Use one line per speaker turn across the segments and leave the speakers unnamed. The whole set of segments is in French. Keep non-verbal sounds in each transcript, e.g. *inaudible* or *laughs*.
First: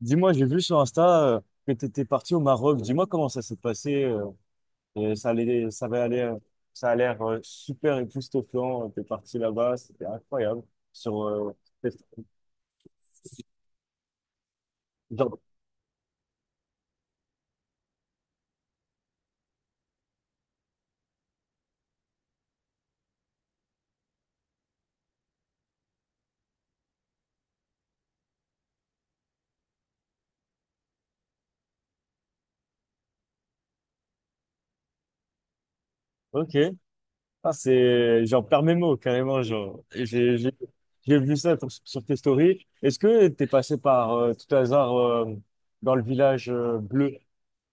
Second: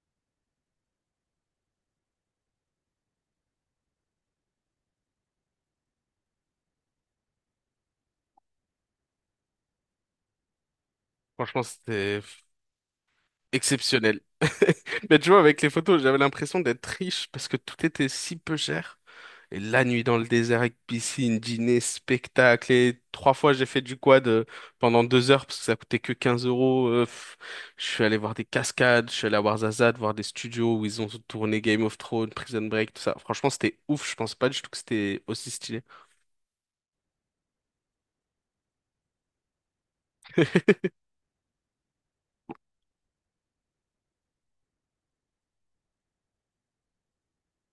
Dis-moi, j'ai vu sur Insta que tu étais parti au Maroc. Dis-moi comment ça s'est passé. Et ça allait, ça va aller, ça a l'air super époustouflant. Tu es parti là-bas, c'était incroyable. Sur,
Franchement,
c'est-
c'était exceptionnel. *laughs* Mais tu
genre,
vois, avec les photos, j'avais l'impression d'être riche parce que tout était si peu cher. Et la nuit dans le désert avec piscine, dîner, spectacle. Et trois fois, j'ai fait du quad pendant 2 heures parce que ça coûtait que 15 euros. Je suis allé voir des cascades, je suis allé à Ouarzazate, voir des studios où ils ont tourné Game of Thrones, Prison Break, tout ça. Franchement, c'était ouf. Je pensais pas du tout que c'était aussi stylé.
ok, ah, j'en perds mes mots carrément. Genre, j'ai j'ai-
*laughs*
j'ai vu ça sur tes stories. Est-ce que tu es passé par, tout hasard, dans le village bleu? Tu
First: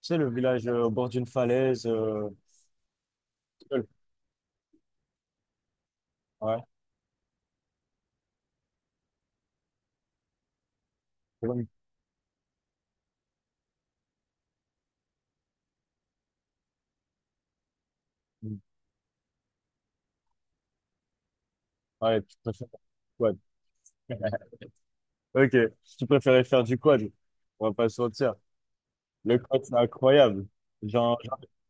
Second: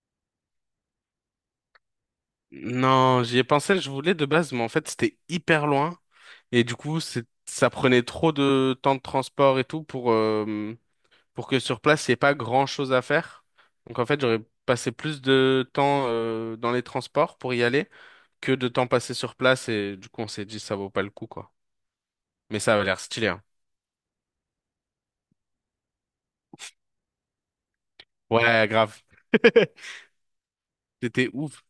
sais, le village au bord d'une falaise.
Non, j'y ai pensé, je voulais de base, mais en fait, c'était hyper loin.
Ouais,
Et du coup, ça prenait trop de temps de transport et tout pour que sur place, il n'y ait pas grand-chose à faire. Donc en fait, j'aurais passé plus de temps, dans les transports pour y aller que de temps passé sur place. Et du coup, on s'est dit, ça vaut pas le coup, quoi.
ouais, tu
Mais
préfères.
ça avait l'air stylé,
Ouais.
hein.
Ok, si tu préférais faire du quad, on va pas se mentir.
Ouais, grave.
Le quad, c'est
*laughs*
incroyable. J'en,
C'était ouf.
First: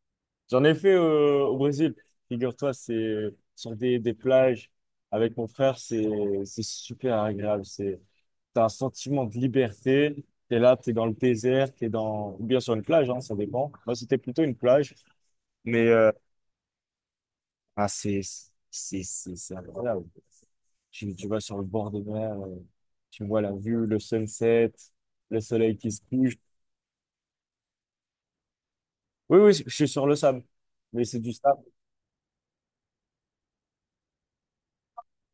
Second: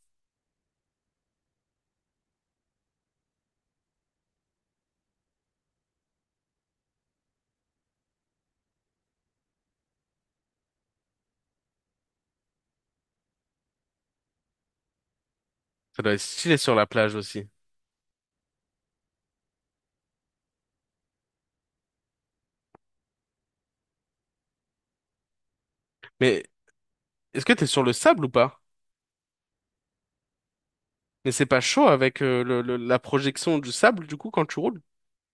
j'en ai fait au Brésil. Figure-toi, c'est sur des plages avec mon frère, c'est super agréable. T'as un sentiment de liberté. T'es là, t'es dans le désert, ou bien sur une plage, hein, ça dépend. Moi, c'était plutôt une plage, mais
Ça doit être stylé sur la plage aussi.
ah, c'est incroyable. Tu vas sur le bord de mer, tu vois la vue, le sunset, le soleil qui se couche.
Mais est-ce que t'es sur le sable ou pas?
Oui, oui, je suis sur le sable. Mais c'est du
Mais c'est pas
sable.
chaud avec la projection du sable, du coup, quand tu roules?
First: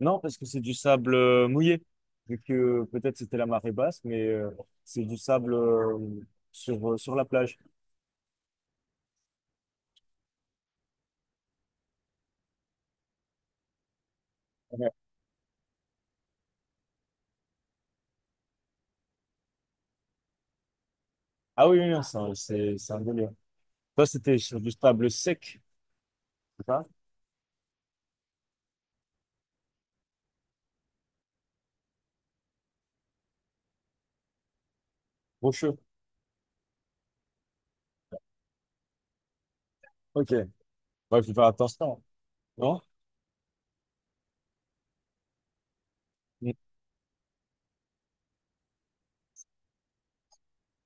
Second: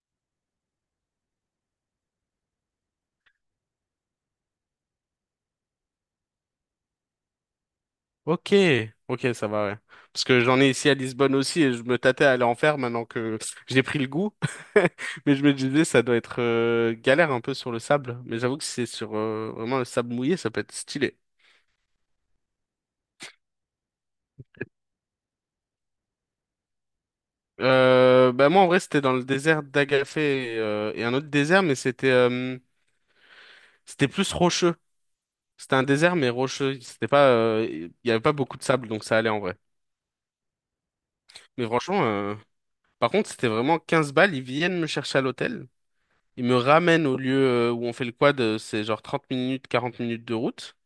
Non, parce que c'est du sable mouillé. Vu que peut-être c'était la marée basse, mais c'est du sable sur la plage.
Ok, ok, ça va, ouais. Parce que j'en ai ici à Lisbonne aussi et je me tâtais à aller en faire maintenant que j'ai pris le goût.
Ouais.
*laughs* Mais je me disais, ça doit être galère un peu sur le sable. Mais j'avoue que si c'est sur vraiment le sable mouillé, ça peut être stylé.
Ah oui, oui, non, c'est un délire. Toi, c'était sur du sable sec, c'est ça?
Bah moi, en vrai, c'était dans le désert d'Agafé et un autre désert, mais c'était plus rocheux. C'était
Rocheux.
un désert, mais rocheux. C'était pas, il y avait pas beaucoup de sable, donc ça allait en vrai.
Ok. Bah, il faut faire
Mais
attention, hein.
franchement,
Non?
par contre, c'était vraiment 15 balles. Ils viennent me chercher à l'hôtel. Il
Mm.
me ramène au lieu où on fait le quad, c'est genre 30 minutes, 40 minutes de route.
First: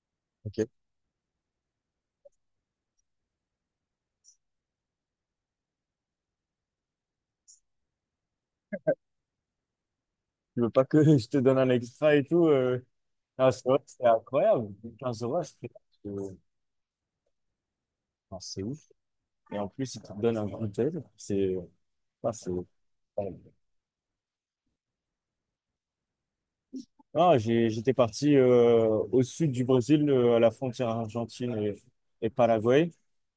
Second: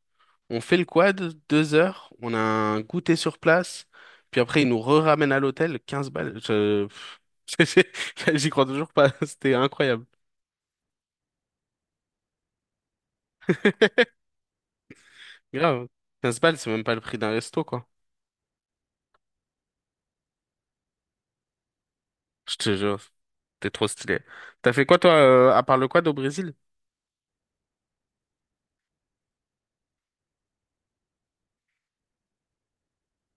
On
Ok.
fait le quad, 2 heures, on a un goûter sur place, puis après il nous re-ramène à l'hôtel, 15 balles. *laughs* J'y crois toujours pas, *laughs* c'était incroyable.
Tu veux pas que *laughs* je te donne un extra et tout? Ah, c'est vrai, c'est incroyable. Quinze euros,
Grave.
euh,
15 balles, c'est même pas le prix d'un resto, quoi.
non, c'est ouf. Et en plus, ils te donnent un cocktail. C'est. Ah,
Je
ouais.
te jure, t'es trop stylé. T'as fait quoi toi, à part le quad au Brésil?
Ah, j'étais parti au sud du Brésil, à la frontière argentine et Paraguay.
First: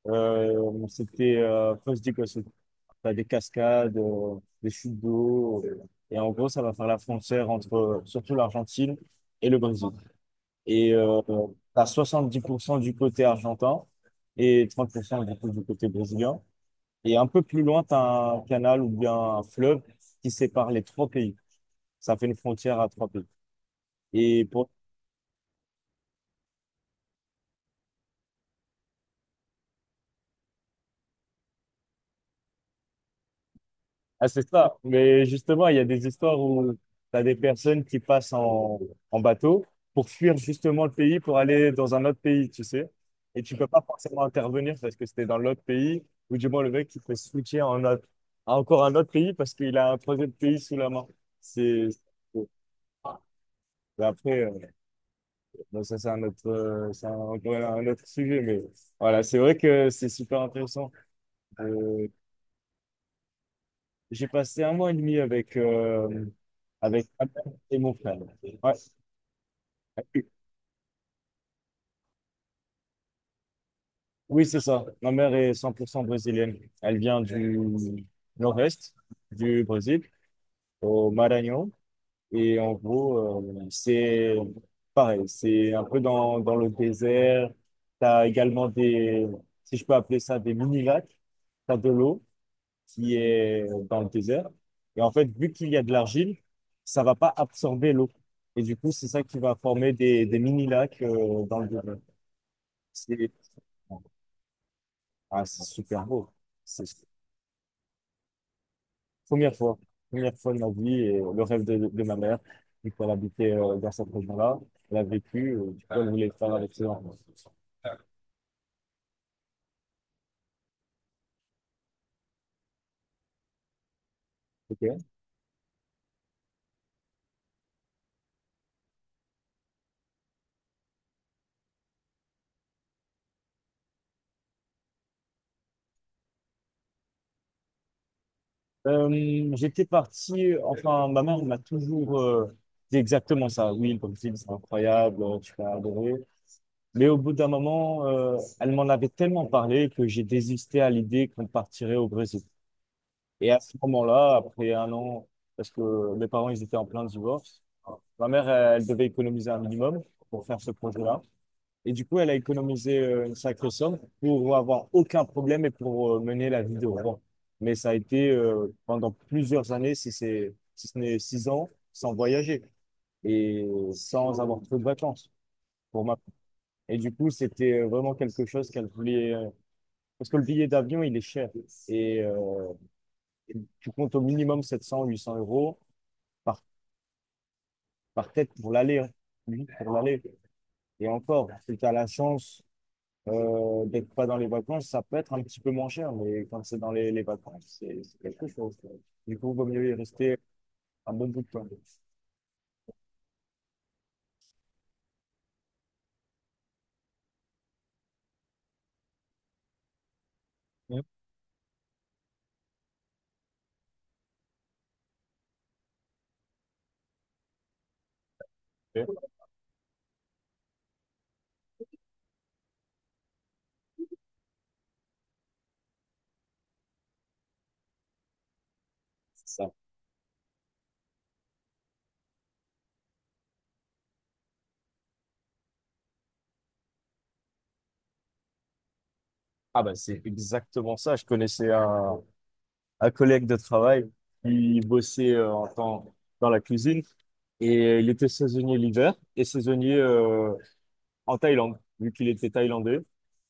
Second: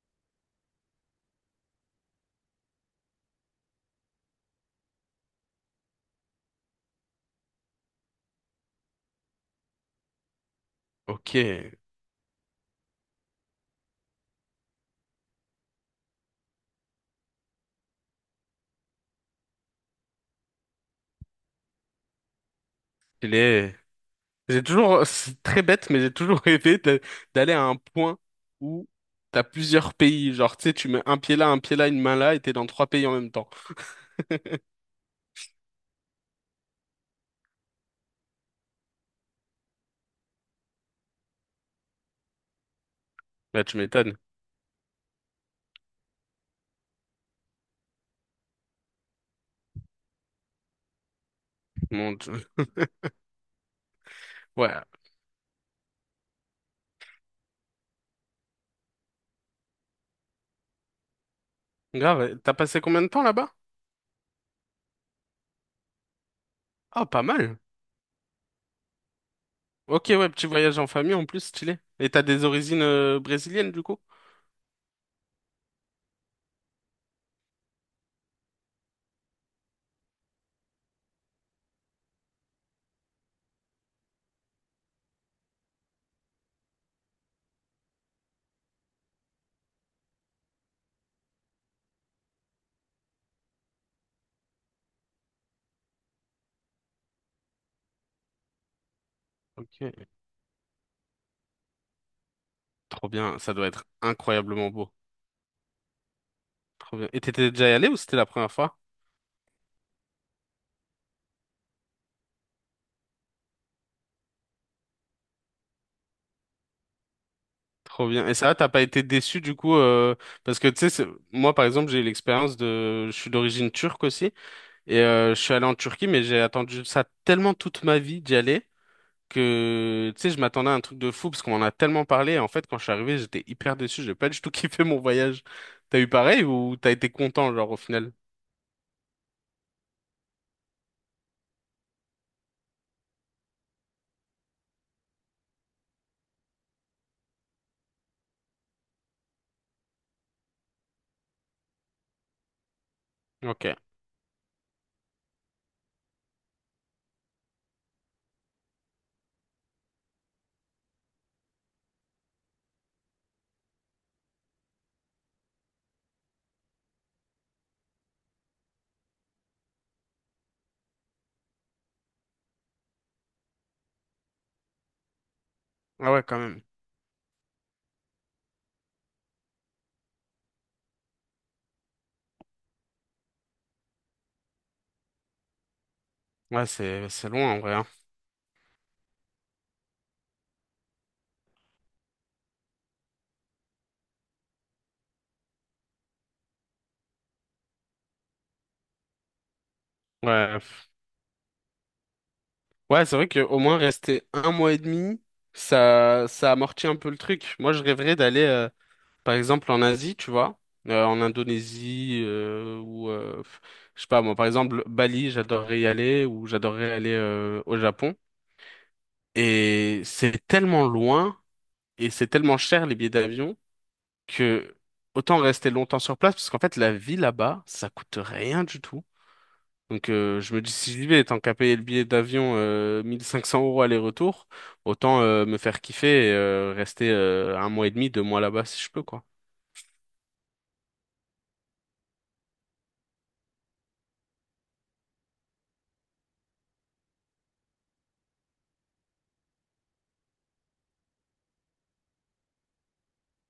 C'était après, quoi, t'as des cascades, des chutes d'eau, et en gros, ça va faire la frontière entre surtout l'Argentine et le Brésil. Et
Ok,
t'as 70% du côté argentin et 30% du coup, du côté brésilien. Et un peu plus loin, t'as un canal ou bien un fleuve qui sépare les trois pays. Ça fait une frontière à trois pays.
stylé.
Et
J'ai
pour
toujours, c'est très bête, mais j'ai toujours *laughs* rêvé d'aller à un point où t'as plusieurs pays. Genre, tu sais, tu mets un pied là, une main là, et t'es dans trois pays en même temps.
Ah, c'est ça. Mais justement, il y a des histoires où tu as des personnes qui passent en bateau pour fuir justement le pays, pour aller dans un autre pays, tu sais. Et tu
Bah,
peux
tu
pas
m'étonnes.
forcément intervenir parce que c'était dans l'autre pays, ou du moins le mec qui peut switcher en autre, à encore un autre pays parce qu'il a un troisième pays sous la main. C'est,
Mon Dieu.
mais après,
Ouais.
bon, ça c'est un autre, encore un autre sujet, mais voilà, c'est vrai que c'est super intéressant. Euh,
Grave. T'as passé combien de temps là-bas?
J'ai passé un mois et demi avec, euh,
Ah,
avec
pas
ma mère
mal.
et mon frère. Ouais.
Ok, ouais, petit voyage en famille en plus, stylé. Et t'as des origines brésiliennes du coup?
Oui, c'est ça. Ma mère est 100% brésilienne. Elle vient du nord-est du Brésil, au Maranhão. Et en gros, c'est pareil, c'est un peu dans le désert. Tu as également des, si je peux appeler ça, des mini-lacs. Tu as de l'eau qui est dans le désert. Et en fait, vu qu'il y a de l'argile, ça va pas absorber l'eau. Et du coup, c'est ça qui va former
Ok.
des mini-lacs dans le désert.
Trop
C'est
bien. Ça doit être incroyablement beau.
Ah, c'est super beau. C'est
Trop bien. Et t'étais déjà allé ou c'était la première fois?
Première fois, première fois de ma vie et le rêve de ma mère. Du coup, elle habitait dans cette région-là. Elle a vécu, du coup, elle voulait le faire avec ses enfants.
Trop bien. Et ça, t'as pas été déçu du coup parce que tu sais, moi par exemple, j'ai eu l'expérience de, je suis d'origine turque aussi
Ok.
et je suis allé en Turquie, mais j'ai attendu ça tellement toute ma vie d'y aller que tu sais, je m'attendais à un truc de fou parce qu'on en a tellement parlé. Et en fait, quand je suis arrivé, j'étais hyper déçu. J'ai pas du tout *laughs* kiffé mon voyage. T'as eu pareil ou t'as été content genre au final?
J'étais parti, enfin, ma mère m'a toujours dit exactement ça. Oui, comme tu dis, c'est incroyable, tu vas adorer. Mais au bout d'un moment, elle m'en avait tellement parlé que j'ai désisté à l'idée qu'on partirait au Brésil. Et à
Ok.
ce moment-là, après un an, parce que mes parents, ils étaient en plein divorce, ma mère, elle devait économiser un minimum pour faire ce projet-là. Et du coup, elle a économisé une sacrée somme pour avoir aucun problème et pour mener la vie de rêve. Mais ça a été pendant plusieurs années, si ce n'est 6 ans, sans voyager et sans avoir trop de vacances. Pour
Ah
ma
ouais, quand même.
Et du coup, c'était vraiment quelque chose qu'elle voulait. Parce que le billet d'avion, il est cher. Et tu comptes au minimum 700-800 € par,
Ouais, c'est loin en vrai, hein.
par tête pour l'aller, hein. Oui, pour l'aller. Et encore, si tu as la chance d'être pas dans les vacances, ça peut être un petit peu moins cher. Mais quand c'est dans les vacances, c'est quelque chose, quoi. Du coup, il vaut mieux y rester
Ouais.
un bon bout de temps.
Ouais, c'est vrai que au moins rester un mois et demi, ça amortit un peu le truc. Moi, je rêverais d'aller, par exemple, en Asie, tu vois, en Indonésie, ou je sais pas moi, par exemple, Bali, j'adorerais y aller, ou j'adorerais aller au Japon.
Ok,
Et c'est tellement loin, et c'est tellement cher les billets d'avion, que autant rester longtemps sur place, parce qu'en fait, la vie là-bas, ça coûte rien du tout.
c'est ça.
Donc je me dis, si j'y vais, tant qu'à payer le billet d'avion 1500 € aller-retour, autant me faire kiffer et rester un mois et demi, 2 mois là-bas si je peux, quoi.
Ah bah c'est exactement ça. Je connaissais un collègue de travail qui bossait en tant dans la cuisine. Et il était saisonnier l'hiver et saisonnier en Thaïlande, vu qu'il était thaïlandais.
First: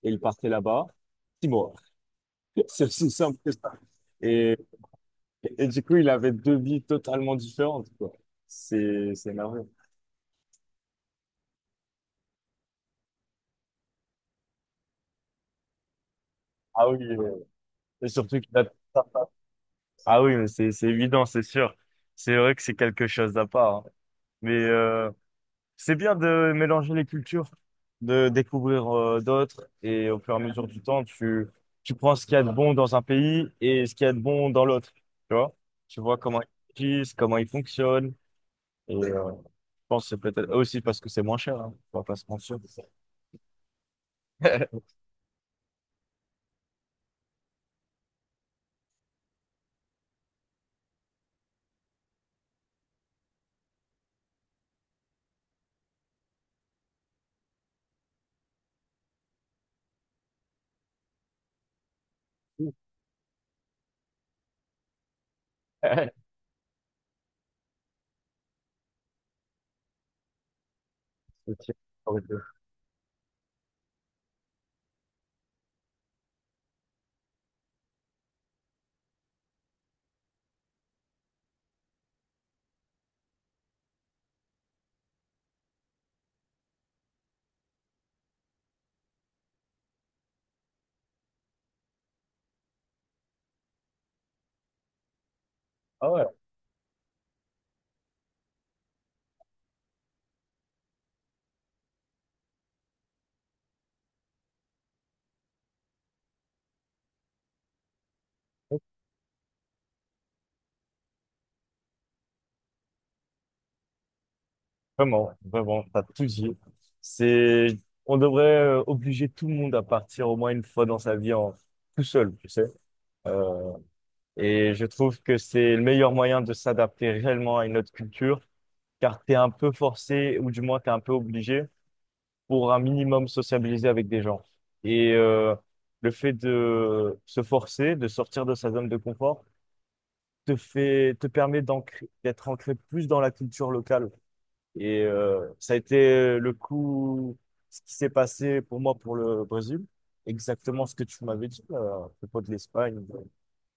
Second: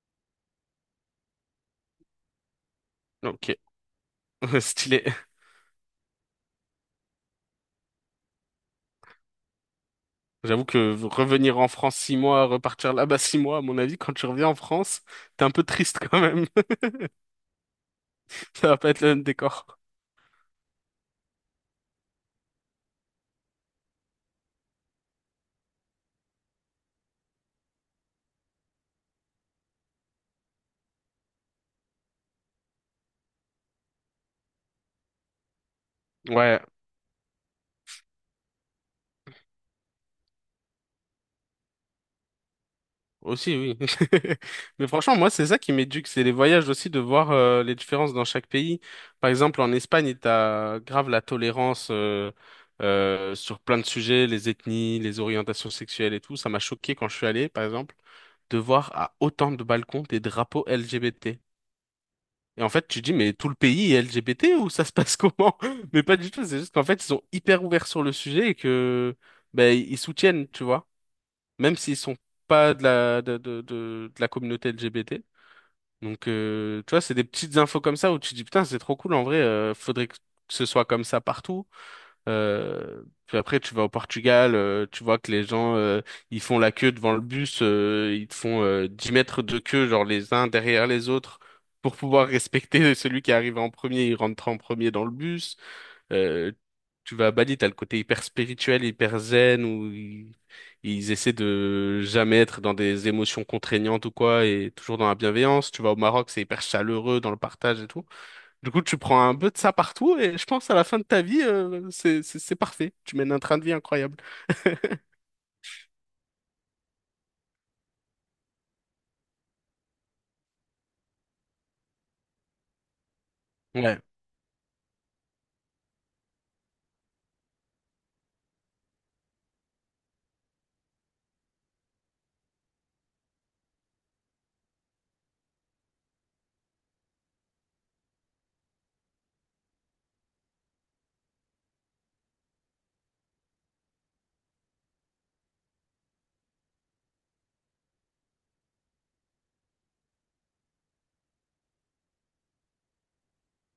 Et il partait là-bas 6 mois. *laughs* C'est aussi simple
Ok,
que ça. Et,
*laughs* stylé.
et du coup, il avait deux vies totalement différentes, quoi. C'est merveilleux.
J'avoue que revenir en France 6 mois, repartir là-bas 6 mois, à mon avis, quand tu reviens en France, t'es un peu triste quand même.
Ah oui, et surtout
*laughs*
qu'il a...
Ça va pas être le même décor.
Ah oui, mais c'est évident, c'est sûr. C'est vrai que c'est quelque chose d'à part, hein. Mais, c'est bien de mélanger les cultures, de découvrir d'autres et au fur et à mesure du temps, tu prends ce qu'il y a de bon dans un pays et ce qu'il y a de bon dans l'autre. Tu vois? Tu vois comment
Ouais,
ils agissent, comment ils fonctionnent. Et je pense que c'est peut-être aussi parce que c'est moins cher, hein. On va pas se mentir.
aussi, oui. *laughs* Mais
*laughs*
franchement, moi, c'est ça qui m'éduque, c'est les voyages aussi, de voir les différences dans chaque pays. Par exemple, en Espagne, t'as grave la tolérance sur plein de sujets, les ethnies, les orientations sexuelles et tout. Ça m'a choqué quand je suis allé, par exemple, de voir à autant de balcons des drapeaux LGBT. Et en fait, tu te dis, mais tout le pays est LGBT ou ça se passe comment? *laughs* Mais
C'est-
pas du tout, c'est juste qu'en fait, ils sont hyper ouverts sur le sujet et que ben, ils soutiennent, tu vois, même s'ils sont pas de la, de la communauté LGBT. Donc, tu vois, c'est des petites infos comme ça où tu te dis, putain, c'est trop cool, en vrai, faudrait que ce soit comme ça partout. Puis après, tu vas au Portugal, tu vois que les gens, ils font la queue devant le bus, ils te font 10 mètres de queue, genre les uns derrière les autres, pour pouvoir respecter *laughs* celui qui est arrivé en premier, il rentre en premier dans le bus.
Ah ouais,
Euh, Tu vas à Bali, t'as le côté hyper spirituel, hyper zen, où ils essaient de jamais être dans des émotions contraignantes ou quoi, et toujours dans la bienveillance. Tu vas au Maroc, c'est hyper chaleureux dans le partage et tout. Du coup, tu prends un peu de ça partout et je pense à la fin de ta vie, c'est parfait. Tu mènes un train de vie incroyable. *laughs*
vraiment, vraiment, t'as tout dit. C'est, on devrait obliger tout le monde à partir au moins une fois dans sa vie en tout seul, tu sais. Euh,
Ouais,
Et je trouve que c'est le meilleur moyen de s'adapter réellement à une autre culture, car tu es un peu forcé, ou du moins tu es un peu obligé, pour un minimum sociabiliser avec des gens. Et le fait de se forcer, de sortir de sa zone de confort, te fait, te permet d'être ancré plus dans la culture locale. Et ça a été le coup, ce qui s'est passé pour moi pour le Brésil, exactement ce que tu m'avais dit à propos de l'Espagne.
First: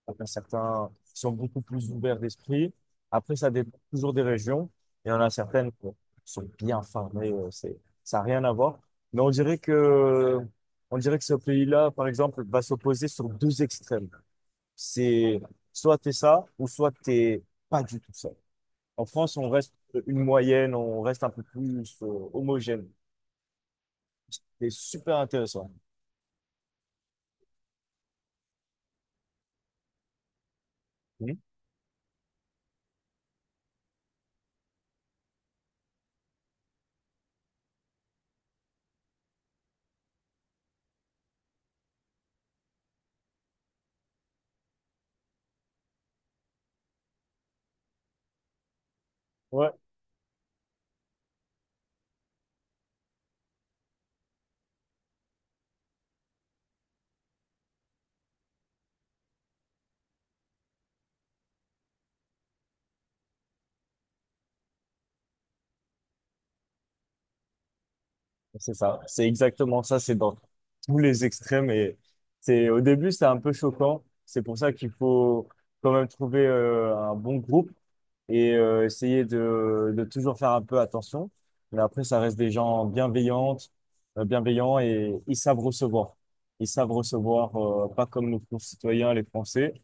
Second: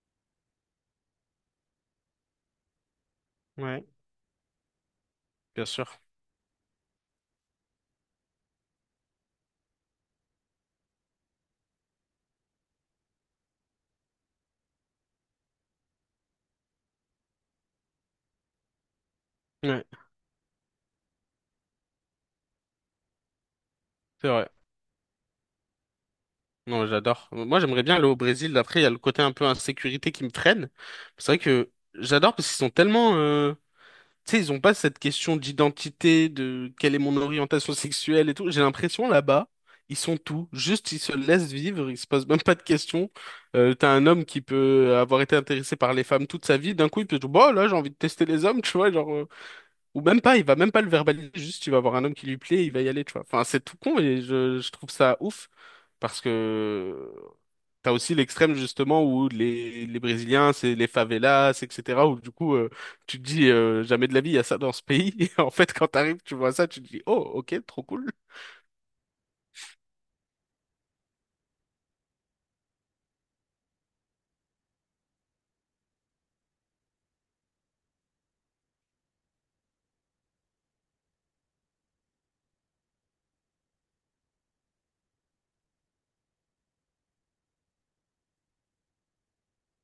Après, certains sont beaucoup plus ouverts d'esprit. Après, ça dépend
ouais,
toujours des régions. Il y en a
bien
certaines qui
sûr.
sont bien fermées. Ça n'a rien à voir. Mais on dirait que ce pays-là, par exemple, va s'opposer sur deux extrêmes. C'est soit t'es ça ou soit t'es pas du tout ça. En France, on reste
Ouais,
une moyenne, on reste un peu plus homogène.
c'est vrai.
C'est super intéressant.
Non, j'adore. Moi, j'aimerais bien aller au Brésil. Après, il y a le côté un peu insécurité qui me freine. C'est vrai
Mhm.
que j'adore parce qu'ils sont tellement, tu sais, ils ont pas cette question d'identité, de quelle est mon orientation sexuelle et tout. J'ai l'impression là-bas, ils sont tout. Juste, ils se laissent vivre, ils se posent même pas de questions. T'as un homme qui peut avoir été intéressé par les femmes toute sa vie, d'un coup, il peut dire, bah là, j'ai envie de tester les hommes, tu vois, genre,
Ouais.
ou même pas, il va même pas le verbaliser, juste, il va avoir un homme qui lui plaît, il va y aller, tu vois. Enfin, c'est tout con et je trouve ça ouf parce que t'as aussi l'extrême justement où les Brésiliens, c'est les favelas, etc. Où du coup, tu te dis jamais de la vie, il y a ça dans ce pays. *laughs* Et en fait, quand t'arrives, tu vois ça, tu te dis, oh, ok, trop cool.
C'est ça, c'est exactement ça, c'est dans tous les extrêmes et c'est au début c'est un peu choquant, c'est pour ça qu'il faut quand même trouver un bon groupe et essayer de toujours faire un peu attention, mais après ça reste des gens bienveillants et ils savent recevoir. Ils savent recevoir, pas comme nos concitoyens, les Français,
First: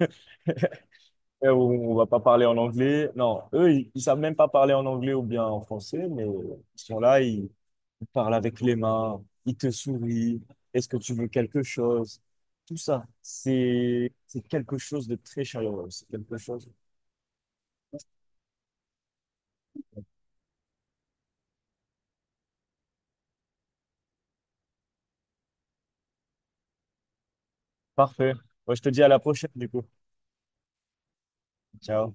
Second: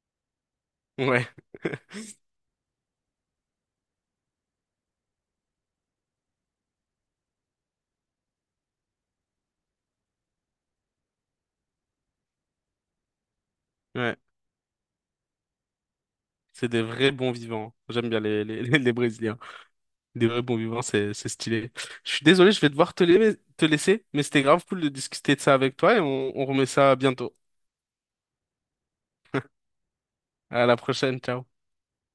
*laughs* Ouais,
*laughs* où on va pas parler en anglais. Non, eux, ils savent même pas parler en anglais ou bien en français, mais ils sont là, ils parle avec les mains, il te sourit, est-ce que tu veux quelque chose? Tout ça, c'est
ouais.
c'est quelque chose de très chaleureux, c'est quelque
C'est
chose.
des vrais bons vivants. J'aime bien *laughs* les Brésiliens. Des vrais bons vivants, c'est stylé. Je suis désolé, je vais devoir te laisser, mais c'était grave cool de discuter de ça avec toi et on remet ça bientôt.
Parfait. Moi, je te dis à la prochaine, du coup.
À la prochaine, ciao.
Ciao.